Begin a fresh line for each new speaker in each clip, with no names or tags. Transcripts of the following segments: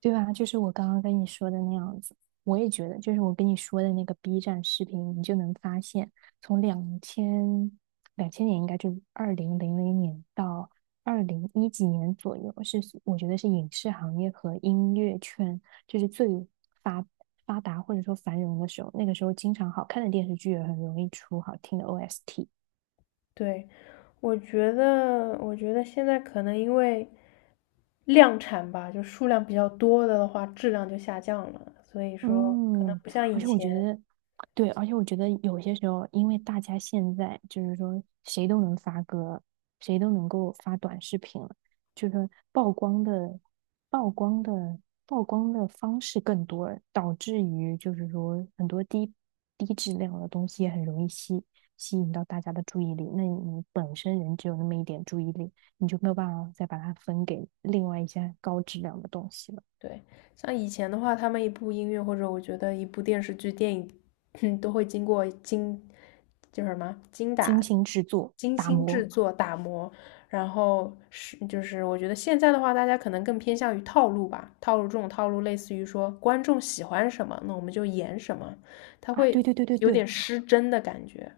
对吧？就是我刚刚跟你说的那样子，我也觉得，就是我跟你说的那个 B 站视频，你就能发现，从两千两千年应该就2000年到201几年左右，是我觉得是影视行业和音乐圈就是最发发达或者说繁荣的时候。那个时候，经常好看的电视剧也很容易出好听的 OST，
对，我觉得现在可能因为量产吧，就数量比较多的话，质量就下降了，所以说可能
嗯，
不像
而
以
且我觉
前，
得，对，而且我觉得有些时候，因为大家现在就是说谁都能发歌，谁都能够发短视频了，就是说曝光的、曝光的、曝光的方式更多了，导致于就是说很多低质量的东西也很容易吸引到大家的注意力。那你本身人只有那么一点注意力，你就没有办法再把它分给另外一些高质量的东西了。
对，像以前的话，他们一部音乐或者我觉得一部电视剧、电影，都会经过精，叫什么精
精
打、
心制作、
精
打
心
磨。
制作、打磨，然后是就是我觉得现在的话，大家可能更偏向于套路吧，套路这种套路类似于说观众喜欢什么，那我们就演什么，他
啊，对
会
对对对
有点
对，
失真的感觉。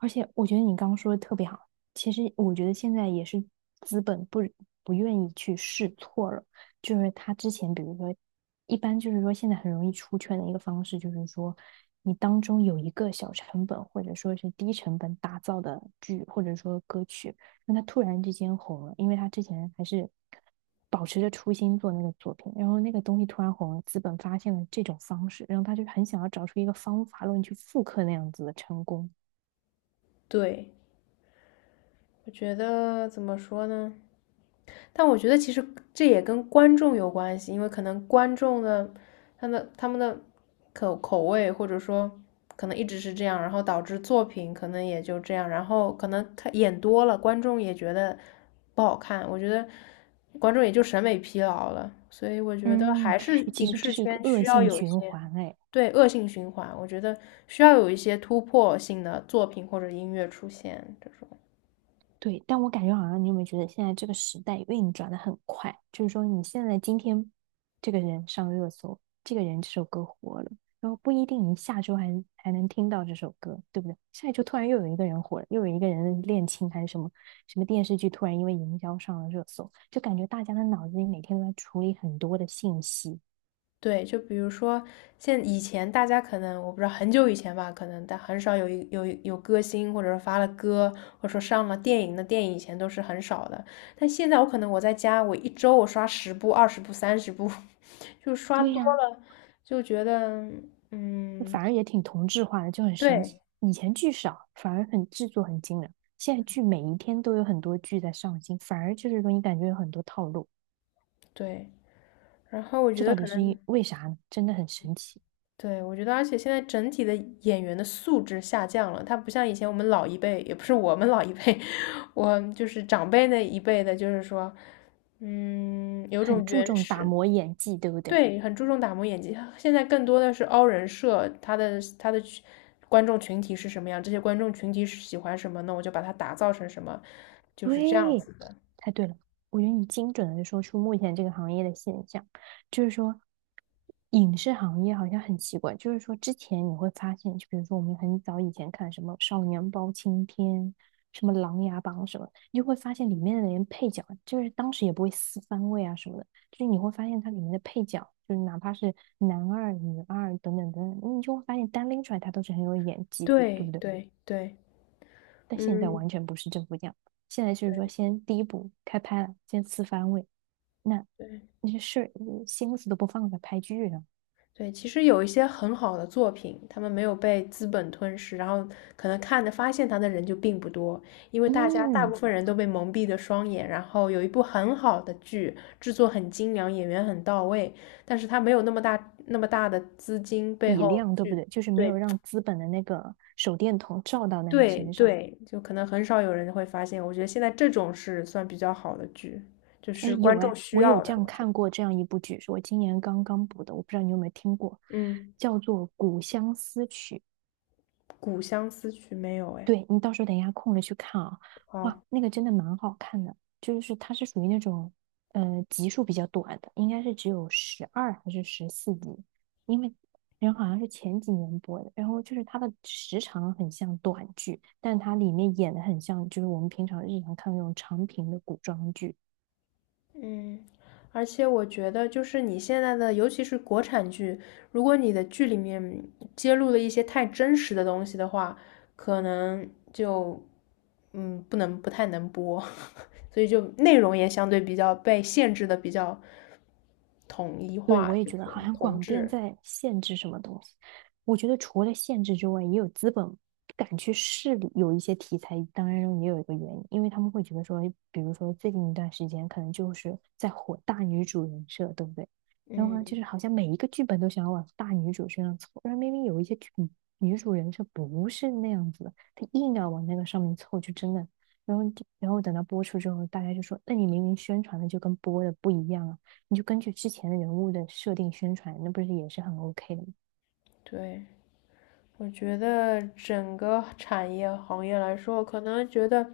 而且我觉得你刚刚说的特别好，其实我觉得现在也是资本不愿意去试错了，就是他之前比如说，一般就是说现在很容易出圈的一个方式，就是说你当中有一个小成本或者说是低成本打造的剧或者说歌曲，那他突然之间红了，因为他之前还是保持着初心做那个作品，然后那个东西突然红了，资本发现了这种方式，然后他就很想要找出一个方法论去复刻那样子的成功。
对，我觉得怎么说呢？但我觉得其实这也跟观众有关系，因为可能观众的他们的口味或者说可能一直是这样，然后导致作品可能也就这样，然后可能他演多了，观众也觉得不好看，我觉得观众也就审美疲劳了，所以我觉得
嗯，
还是
诶其
影
实这
视
是一个
圈
恶
需要
性
有一
循
些
环，哎，
对恶性循环，我觉得需要有一些突破性的作品或者音乐出现这种。
对。但我感觉好像你有没有觉得现在这个时代运转的很快？就是说，你现在今天这个人上热搜，这个人这首歌火了，然后不一定你下周还能听到这首歌，对不对？下一周突然又有一个人火了，又有一个人恋情还是什么什么电视剧突然因为营销上了热搜，就感觉大家的脑子里每天都在处理很多的信息。
对，就比如说，现以前大家可能我不知道很久以前吧，可能但很少有一有有歌星，或者说发了歌，或者说上了电影的电影，以前都是很少的。但现在我可能我在家，我一周刷十部、20部、30部，就刷
对
多
呀、
了，就觉得嗯，
反而也挺同质化的，就很神
对
奇。以前剧少，反而很制作很精良，现在剧每一天都有很多剧在上新，反而就是说你感觉有很多套路，
对。然后我觉
这
得
到底
可
是
能
因为啥呢？真的很神奇，
对，我觉得，而且现在整体的演员的素质下降了，他不像以前我们老一辈，也不是我们老一辈，我就是长辈那一辈的，就是说，嗯，有
很
种
注
原
重打
始，
磨演技，对不对？
对，很注重打磨演技。现在更多的是凹人设，他的观众群体是什么样，这些观众群体是喜欢什么，那我就把它打造成什么，就是这样
对，
子的。
太对了。我觉得你精准的说出目前这个行业的现象，就是说，影视行业好像很奇怪，就是说之前你会发现，就比如说我们很早以前看什么《少年包青天》、什么《琅琊榜》什么，你就会发现里面的人配角，就是当时也不会撕番位啊什么的，就是你会发现它里面的配角，就是哪怕是男二、女二等等等等，你就会发现单拎出来他都是很有演技的，对不
对
对？
对对，
但现在
嗯，
完全不是政府这样，现在就是说
对
先第一步开拍了，先四番位，那
对。
那些事嗯心思都不放在拍剧上，
对，其实有一些很好的作品，他们没有被资本吞噬，然后可能看的发现它的人就并不多，因为大家大部
嗯，
分人都被蒙蔽的双眼。然后有一部很好的剧，制作很精良，演员很到位，但是它没有那么大那么大的资金背
体
后
量对不
去，
对？就是没有
对
让资本的那个手电筒照到那个
对
身上。
对，就可能很少有人会发现。我觉得现在这种是算比较好的剧，就
哎，
是观
有
众
哎，
需
我有
要
这
的，
样
我觉得。
看过这样一部剧，是我今年刚刚补的，我不知道你有没有听过，
嗯，
叫做《古相思曲》。
《古相思曲》没有哎，
对，你到时候等一下空了去看啊，哇，
好。
那个真的蛮好看的，就是它是属于那种，集数比较短的，应该是只有12还是14集，因为人好像是前几年播的，然后就是它的时长很像短剧，但它里面演的很像就是我们平常日常看的那种长平的古装剧，
嗯，而且我觉得，就是你现在的，尤其是国产剧，如果你的剧里面揭露了一些太真实的东西的话，可能就不能不太能播，所以就内容也相对比较被限制的比较统一
对，
化，
我也
就
觉得好
是
像
同
广电
质。
在限制什么东西。我觉得除了限制之外，也有资本不敢去试有一些题材，当然也有一个原因，因为他们会觉得说，比如说最近一段时间可能就是在火大女主人设，对不对？然后呢，就
嗯，
是好像每一个剧本都想要往大女主身上凑，然后明明有一些剧女主人设不是那样子的，她硬要往那个上面凑，就真的，然后等到播出之后，大家就说，那你明明宣传的就跟播的不一样啊。你就根据之前人物的设定宣传，那不是也是很 OK 的吗？
对。我觉得整个产业行业来说，可能觉得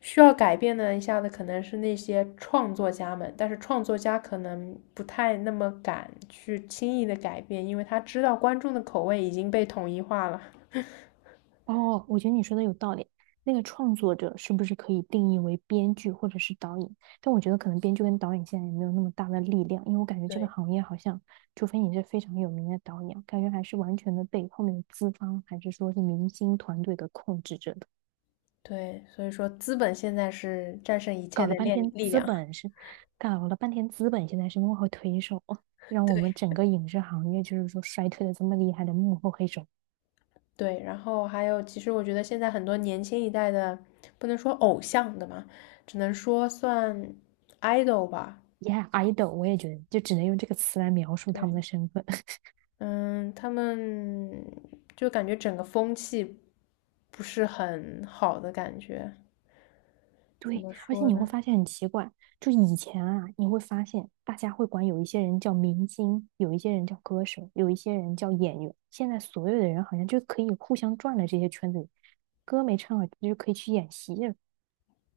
需要改变的一下子可能是那些创作家们，但是创作家可能不太那么敢去轻易的改变，因为他知道观众的口味已经被统一化了。
哦，我觉得你说的有道理。那个创作者是不是可以定义为编剧或者是导演？但我觉得可能编剧跟导演现在也没有那么大的力量，因为我感觉这个
对
行业好像，除非你是非常有名的导演，感觉还是完全的被后面的资方还是说是明星团队给控制着的。
对，所以说资本现在是战胜一切
搞
的
了半
力
天
力
资
量
本是，搞了半天资本现在是幕后推手，哦 让我们
对，
整个影视行业就是说衰退的这么厉害的幕后黑手。
对，然后还有，其实我觉得现在很多年轻一代的，不能说偶像的嘛，只能说算 idol 吧。
Yeah，idol，我也觉得，就只能用这个词来描述他们的身份。
嗯，他们就感觉整个风气不是很好的感觉，怎
对，
么
而且
说
你会
呢？
发现很奇怪，就以前啊，你会发现大家会管有一些人叫明星，有一些人叫歌手，有一些人叫演员。现在所有的人好像就可以互相转了这些圈子里，歌没唱好就可以去演戏了。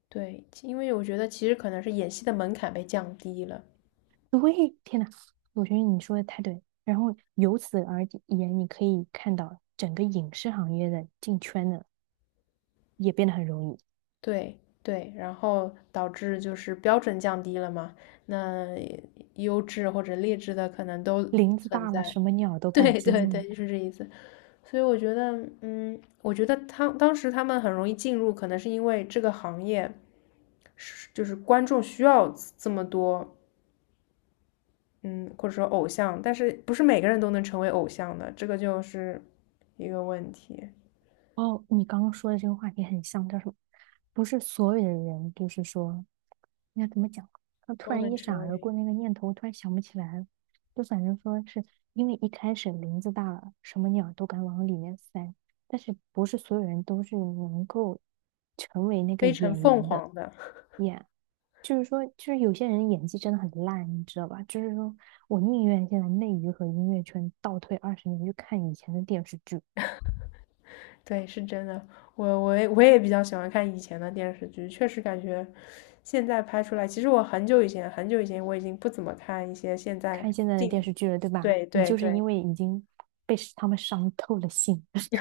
对，因为我觉得其实可能是演戏的门槛被降低了，
对，天呐，我觉得你说的太对然后由此而言，你可以看到整个影视行业的进圈的也变得很容易，
对对，然后导致就是标准降低了嘛，那优质或者劣质的可能都
林子
存
大了，
在。
什么鸟都敢
对对
进。
对，就是这意思。所以我觉得，嗯，我觉得他当时他们很容易进入，可能是因为这个行业是就是观众需要这么多嗯，或者说偶像，但是不是每个人都能成为偶像的，这个就是一个问题。
哦，你刚刚说的这个话题很像，叫什么？不是所有的人，就是说，应该怎么讲？他突
都
然
能
一闪
成
而
为
过那个念头，我突然想不起来了就反正说是因为一开始林子大了，什么鸟都敢往里面塞，但是不是所有人都是能够成为那个
飞乘
演
凤
员的
凰的，
演。就是说，就是有些人演技真的很烂，你知道吧？就是说我宁愿现在内娱和音乐圈倒退二十年去看以前的电视剧。
对，是真的。我也比较喜欢看以前的电视剧，确实感觉现在拍出来，其实我很久以前我已经不怎么看一些现在
看现在的电
近，
视剧了，对吧？
对
你
对
就是
对
因为已经被他们伤透了心，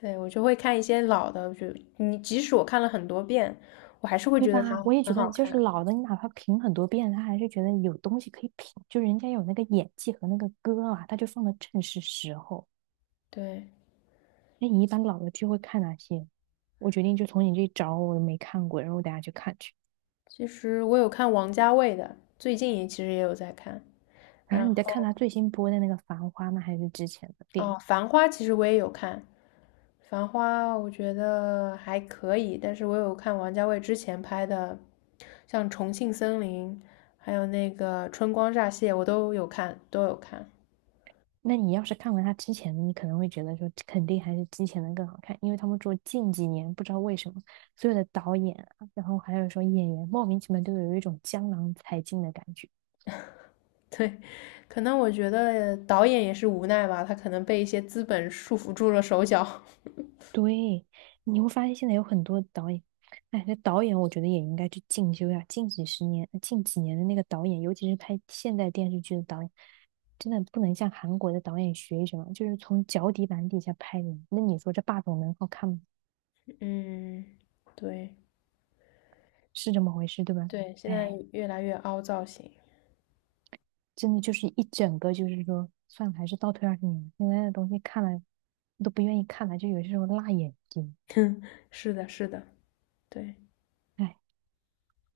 对，我就会看一些老的，就你即使我看了很多遍，我还是会
对
觉
吧？
得它
我也觉
很
得，
好
就
看。
是老的，你哪怕评很多遍，他还是觉得有东西可以评，就人家有那个演技和那个歌啊，他就放的正是时候。
对，
那你一般老的剧会看哪些？我决定就从你这找，我没看过，然后我等下去看去。
其实我有看王家卫的，最近也其实也有在看。
然后
然
你再看
后
他最新播的那个《繁花》吗？还是之前的电影？
哦，《繁花》其实我也有看，《繁花》我觉得还可以，但是我有看王家卫之前拍的，像《重庆森林》，还有那个《春光乍泄》，我都有看，都有看。
那你要是看完他之前的，你可能会觉得说，肯定还是之前的更好看，因为他们说近几年不知道为什么，所有的导演啊，然后还有说演员，莫名其妙都有一种江郎才尽的感觉。
对，可能我觉得导演也是无奈吧，他可能被一些资本束缚住了手脚。
对，你会发现现在有很多导演，哎，这导演我觉得也应该去进修呀。近几十年、近几年的那个导演，尤其是拍现代电视剧的导演，真的不能像韩国的导演学什么，就是从脚底板底下拍的。那你说这霸总能好看吗？
嗯，对
是这么回事，对吧？
对，现在
哎。
越来越凹造型。
真的就是一整个，就是说，算了，还是倒退二十年现在的东西看了都不愿意看了，就有些时候辣眼睛。
哼，是的，是的，对。
哎，